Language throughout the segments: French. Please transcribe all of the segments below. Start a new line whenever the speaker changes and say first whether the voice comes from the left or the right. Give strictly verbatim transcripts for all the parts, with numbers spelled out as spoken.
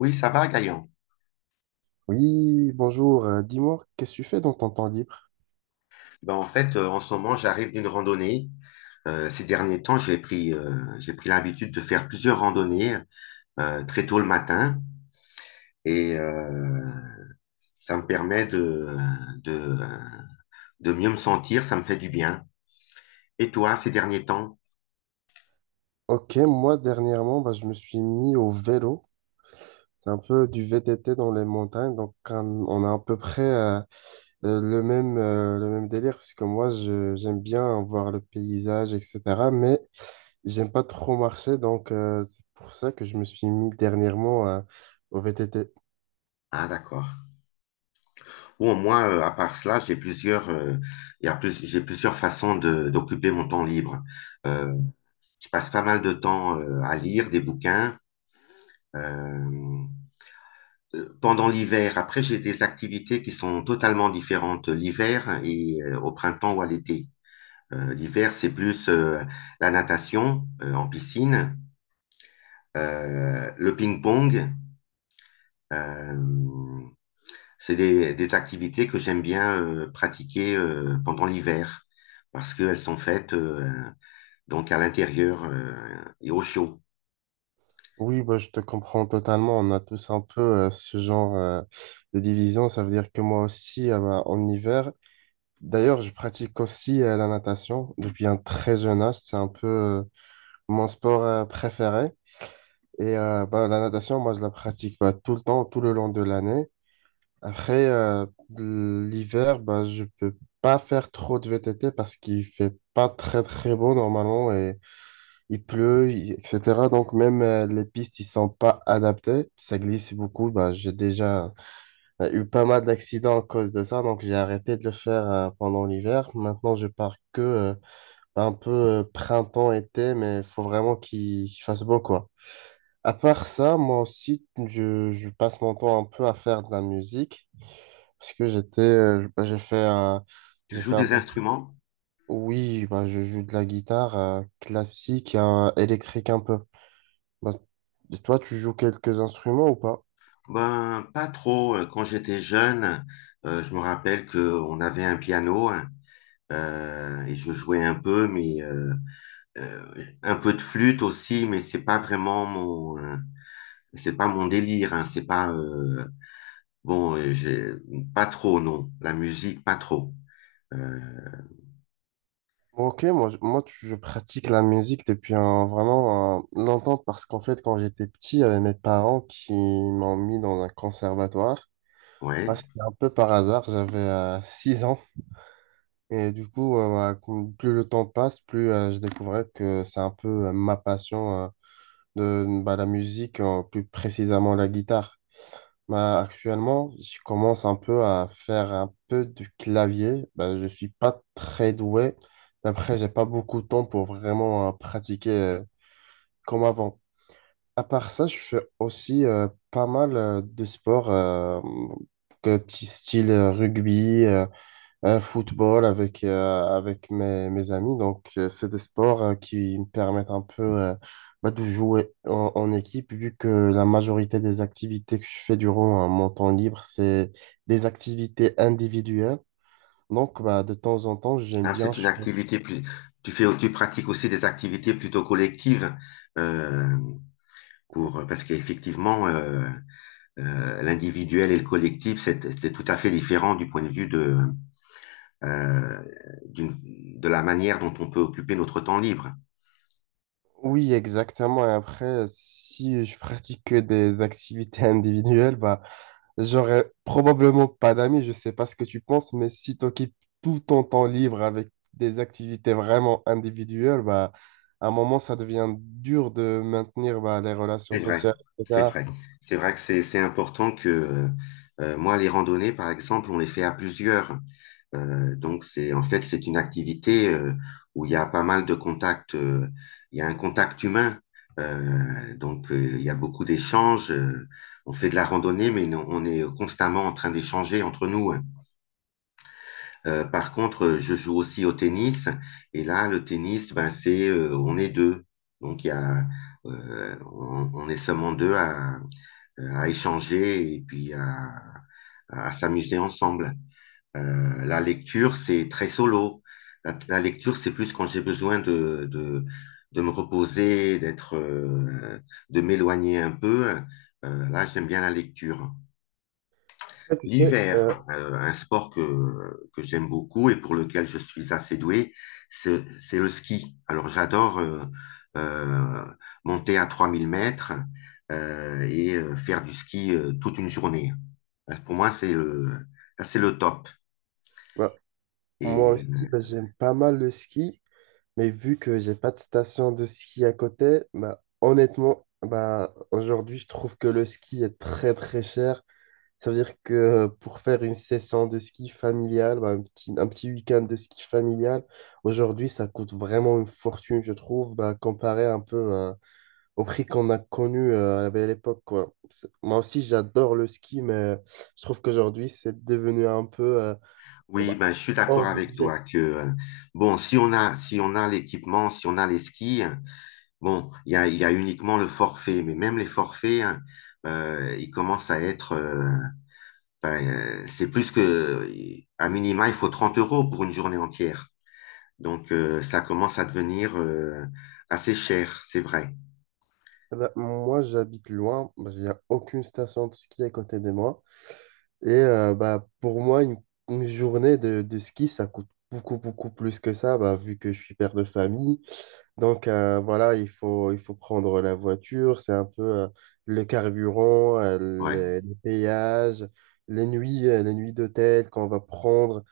left: Oui, ça va, Gaël.
right: Oui, bonjour. Euh, dis-moi, qu'est-ce que tu fais dans ton temps libre?
left: Ben, en fait, euh, en ce moment, j'arrive d'une randonnée. Euh, ces derniers temps, j'ai pris, euh, j'ai pris l'habitude de faire plusieurs randonnées euh, très tôt le matin et euh, ça me permet de, de, de mieux me sentir, ça me fait du bien. Et toi, ces derniers temps?
right: Ok, moi dernièrement, bah, je me suis mis au vélo. C'est un peu du V T T dans les montagnes, donc un- on a à peu près euh, euh, le même, euh, le même délire, parce que moi, je- j'aime bien voir le paysage, et cétéra. Mais j'aime pas trop marcher, donc euh, c'est pour ça que je me suis mis dernièrement euh, au V T T.
left: Ah, d'accord. Bon, moi, euh, à part cela, j'ai plusieurs, euh, il y a plus, j'ai plusieurs façons de, d'occuper mon temps libre. Euh, je passe pas mal de temps euh, à lire des bouquins. Euh, Pendant l'hiver. Après, j'ai des activités qui sont totalement différentes l'hiver et euh, au printemps ou à l'été. Euh, l'hiver, c'est plus euh, la natation euh, en piscine, euh, le ping-pong. Euh, c'est des, des, activités que j'aime bien euh, pratiquer euh, pendant l'hiver parce qu'elles sont faites euh, donc à l'intérieur euh, et au chaud.
right: Oui, bah, je te comprends totalement. On a tous un peu euh, ce genre euh, de division. Ça veut dire que moi aussi, euh, bah, en hiver, d'ailleurs, je pratique aussi euh, la natation depuis un très jeune âge. C'est un peu euh, mon sport euh, préféré. Et euh, bah, la natation, moi, je la pratique bah, tout le temps, tout le long de l'année. Après, euh, l'hiver, bah, je peux pas faire trop de V T T parce qu'il fait pas très, très beau normalement et il pleut, il- et cétéra. Donc, même euh, les pistes, ils sont pas adaptées. Ça glisse beaucoup. Bah, j'ai déjà euh, eu pas mal d'accidents à cause de ça. Donc, j'ai arrêté de le faire euh, pendant l'hiver. Maintenant, je pars que... euh, un peu euh, printemps-été, mais il faut vraiment qu'il qu'il fasse beau, quoi. À part ça, moi aussi, je, je passe mon temps un peu à faire de la musique, parce que j'étais, euh, je- bah, j'ai fait, euh,
left: Tu
right: j'ai
left: joues
right: fait un
left: des
right: peu,
left: instruments?
right: oui, bah, je joue de la guitare euh, classique euh, électrique un peu. Bah, et toi, tu joues quelques instruments ou pas?
left: Ben, pas trop. Quand j'étais jeune, euh, je me rappelle qu'on avait un piano, hein. Euh, et je jouais un peu, mais euh, euh, un peu de flûte aussi, mais c'est pas vraiment mon, euh, c'est pas mon délire, hein, c'est pas euh, bon, euh, j'ai pas trop non, la musique pas trop. Euh,
right: Ok, moi, je- moi tu- je pratique la musique depuis un, vraiment un- longtemps parce qu'en fait, quand j'étais petit, il y avait mes parents qui m'ont mis dans un conservatoire. Ah,
left: ouais,
right: c'était un peu par hasard, j'avais euh, six ans. Et du coup, euh, voilà, cou- plus le temps passe, plus euh, je découvrais que c'est un peu euh, ma passion euh, de bah, la musique, euh, plus précisément la guitare. Bah, actuellement, je commence un peu à faire un peu du clavier. Bah, je suis pas très doué. Après, j'ai pas beaucoup de temps pour vraiment euh, pratiquer euh, comme avant. À part ça, je fais aussi euh, pas mal euh, de sports euh, que- t- style euh, rugby. euh, Un football avec, euh, avec mes, mes amis. Donc, euh, c'est des sports euh, qui me permettent un peu euh, bah, de jouer en, en équipe, vu que la majorité des activités que je fais durant euh, mon temps libre, c'est des activités individuelles. Donc, bah, de temps en temps, j'aime
left: ah,
right: bien.
left: c'est une activité plus, tu fais, tu pratiques aussi des activités plutôt collectives euh, pour parce qu'effectivement euh, euh, l'individuel et le collectif c'est c'est tout à fait différent du point de vue de euh, de la manière dont on peut occuper notre temps libre.
right: Oui, exactement. Et après, si je pratique que des activités individuelles, bah, j'aurais probablement pas d'amis. Je sais pas ce que tu penses, mais si tu occupes tout ton temps libre avec des activités vraiment individuelles, bah, à un moment, ça devient dur de maintenir bah, les relations
left: C'est vrai,
right: sociales,
left: c'est
right: et cétéra.
left: vrai. C'est vrai que c'est c'est important que euh, euh, moi, les randonnées, par exemple, on les fait à plusieurs. Euh, donc, c'est, en fait, c'est une activité euh, où il y a pas mal de contacts. Euh, il y a un contact humain. Euh, donc, euh, il y a beaucoup d'échanges. Euh, on fait de la randonnée, mais non- on est constamment en train d'échanger entre nous, hein. Euh, par contre, euh, je joue aussi au tennis. Et là, le tennis, ben, c'est, euh, on est deux. Donc, il y a, euh, on, on est seulement deux à, à échanger et puis à, à s'amuser ensemble. Euh, la lecture, c'est très solo. La, la lecture, c'est plus quand j'ai besoin de, de, de me reposer, d'être, euh, de m'éloigner un peu. Euh, là, j'aime bien la lecture.
right: Après, tu sais, euh,
left: L'hiver, euh, un sport que, que j'aime beaucoup et pour lequel je suis assez doué, c'est c'est le ski. Alors, j'adore euh, euh, monter à trois mille mètres euh, et euh, faire du ski euh, toute une journée. Euh, Pour moi, c'est le, là, c'est le top.
right: bah, moi
left: Et
right: aussi,
left: euh,
right: bah, j'aime pas mal le ski. Mais vu que j'ai pas de station de ski à côté, bah, honnêtement, bah, aujourd'hui, je trouve que le ski est très très cher. Ça veut dire que euh, pour faire une session de ski familiale, bah, un petit, un petit week-end de ski familial, aujourd'hui, ça coûte vraiment une fortune, je trouve, bah, comparé un peu euh, au prix qu'on a connu euh, à la belle époque, quoi. C'est- Moi aussi, j'adore le ski, mais je trouve qu'aujourd'hui, c'est devenu un peu euh, oh,
left: Oui,
right: bah,
left: ben, je suis
right: hors
left: d'accord avec
right: budget.
left: toi que, euh, Bon, si on a, si on a l'équipement, si on a les skis, hein, bon, il y a, il y a uniquement le forfait, mais même les forfaits, hein, euh, ils commencent à être, euh, ben, euh, c'est plus que, à minima, il faut trente euros pour une journée entière. Donc, euh, ça commence à devenir, euh, assez cher, c'est vrai.
right: Eh ben, moi, j'habite loin. Il n'y a aucune station de ski à côté de moi. Et euh, bah, pour moi, une, une journée de, de ski, ça coûte beaucoup, beaucoup plus que ça, bah, vu que je suis père de famille. Donc euh, voilà, il faut, il faut prendre la voiture, c'est un peu euh, le carburant, euh,
left: Ouais.
right: les, les péages, les nuits, euh, les nuits d'hôtel qu'on va prendre.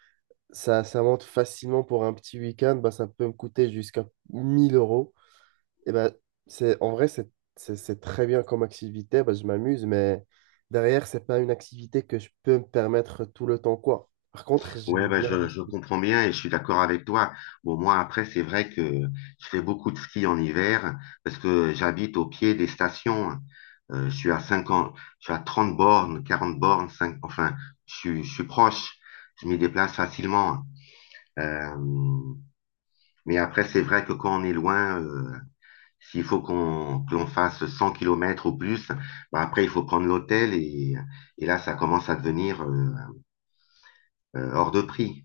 right: Ça, ça monte facilement pour un petit week-end, bah, ça peut me coûter jusqu'à mille euros. Eh ben, c'est, en vrai, c'est c'est- c'est très bien comme activité, ben, je m'amuse, mais derrière, c'est pas une activité que je peux me permettre tout le temps, quoi. Par contre, j'aime
left: Ouais, bah,
right: bien le
left: je, je
right: ski.
left: comprends bien et je suis d'accord avec toi. Bon, moi, après, c'est vrai que je fais beaucoup de ski en hiver parce que j'habite au pied des stations. Euh, je suis à cinquante, je suis à trente bornes, quarante bornes, cinq, enfin, je, suis- je suis proche. Je m'y déplace facilement. Euh, mais après, c'est vrai que quand on est loin, euh, s'il faut qu'on que l'on fasse cent kilomètres ou plus, bah, après, il faut prendre l'hôtel et, et là, ça commence à devenir euh, euh, hors de prix.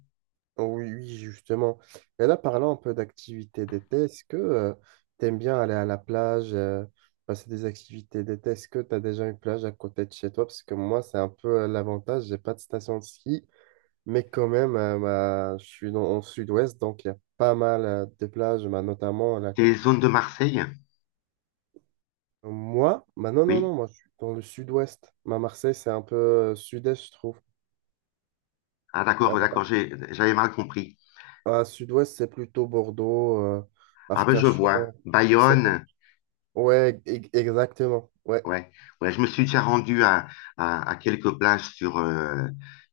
right: Oh oui, oui, justement. Et là, parlant un peu d'activités d'été, est-ce que tu aimes bien aller à la plage, euh, passer des activités d'été? Est-ce que tu as déjà une plage à côté de chez toi? Parce que moi, c'est un peu euh, l'avantage, j'ai pas de station de ski, mais quand même, euh, bah, je suis dans, en sud-ouest, donc il y a pas mal euh, de plages, bah, notamment la.
left: Tes zones de Marseille?
right: Moi, bah non, non,
left: Oui.
right: non, moi je suis dans le sud-ouest. Ma Marseille, c'est un peu euh, sud-est, je trouve.
left: Ah,
right: Euh,
left: d'accord, d'accord, j'ai- j'avais mal compris.
right: à sud-ouest, c'est plutôt Bordeaux, euh,
left: Ah ben je vois.
right: Arcachon, et cétéra.
left: Bayonne,
right: Ouais, e- exactement. Ouais.
left: ouais, ouais, je me suis déjà rendu à, à, à quelques plages sur euh,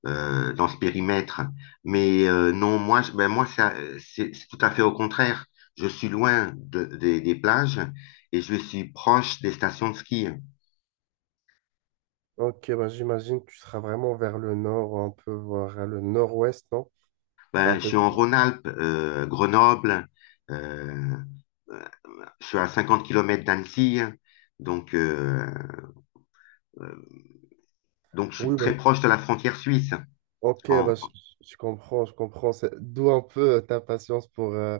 left: euh, dans ce périmètre, mais euh, non, moi, je- ben moi ça, euh, c'est c'est tout à fait au contraire. Je suis loin de- des, des plages et je suis proche des stations de ski.
right: Ok, bah j'imagine que tu seras vraiment vers le nord, un peu vers le nord-ouest, non? C'est un
left: Ben, je
right: peu.
left: suis en Rhône-Alpes, euh, Grenoble, euh, euh, je suis à cinquante kilomètres d'Annecy, donc euh, euh, donc je suis
right: Oui, bah,
left: très proche de la frontière suisse.
right: ok,
left: En-
right: bah, je, je comprends, je comprends. C'est- D'où un peu euh, ta patience pour euh,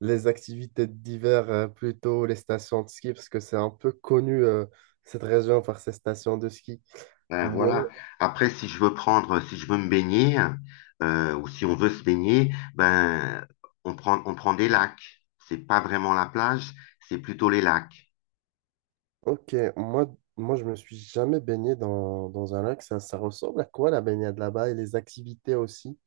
right: les activités d'hiver, euh, plutôt les stations de ski, parce que c'est un peu connu euh, cette région par ses stations de ski.
left: ben
right: Moi,
left: voilà. Après, si je veux prendre, si je veux me baigner, euh, ou si on veut se baigner, ben on prend, on prend des lacs. C'est pas vraiment la plage, c'est plutôt les lacs.
right: ok, moi, moi je me suis jamais baigné dans, dans un lac. Ça, ça ressemble à quoi la baignade là-bas et les activités aussi?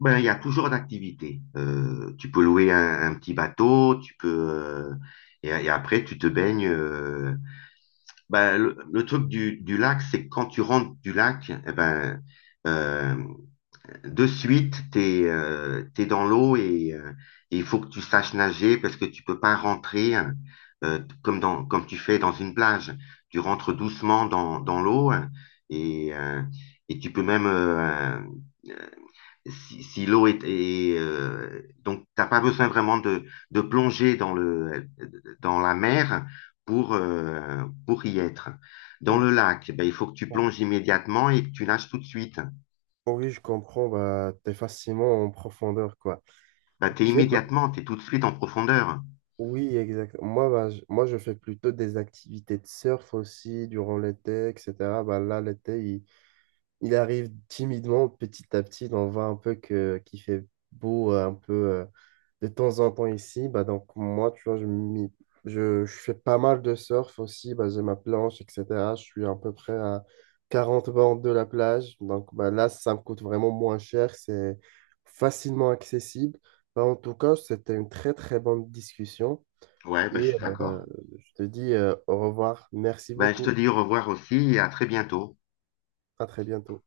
left: Ben, il y a toujours d'activités. Euh, tu peux louer un, un petit bateau, tu peux euh, et, et après tu te baignes. euh. Ben, le, le truc du, du lac, c'est que quand tu rentres du lac, eh ben euh, de suite, t'es euh, t'es dans l'eau et euh, et il faut que tu saches nager parce que tu peux pas rentrer, hein, euh, comme dans comme tu fais dans une plage. Tu rentres doucement dans dans l'eau, hein, et euh, et tu peux même euh, si, si l'eau est, est, euh, donc t'as pas besoin vraiment de de plonger dans le dans la mer pour euh, pour y être. Dans
right: Oh,
left: le lac, ben, il faut que tu
right: oh,
left: plonges immédiatement et que tu nages tout de suite.
right: oh oui, je comprends, bah, t'es facilement en profondeur, quoi.
left: Bah, t'es
right: Ok,
left: immédiatement, t'es tout de suite en profondeur.
right: oui, exact. Moi, bah, je, moi, je fais plutôt des activités de surf aussi durant l'été, et cétéra. Bah, là, l'été, il, il arrive timidement, petit à petit. On voit un peu que, qu'il fait beau euh, un peu euh, de temps en temps ici. Bah, donc, moi, tu vois, je, m'y- je, je fais pas mal de surf aussi. Bah, j'ai ma planche, et cétéra. Je suis à peu près à quarante bornes de la plage. Donc, bah, là, ça me coûte vraiment moins cher. C'est facilement accessible. Bah, en tout cas, c'était une très, très bonne discussion.
left: Ouais, bah, je
right: Et
left: suis
right: euh,
left: d'accord.
right: je te dis euh, au revoir. Merci
left: Bah, je te
right: beaucoup.
left: dis au revoir aussi et à très bientôt.
right: À très bientôt.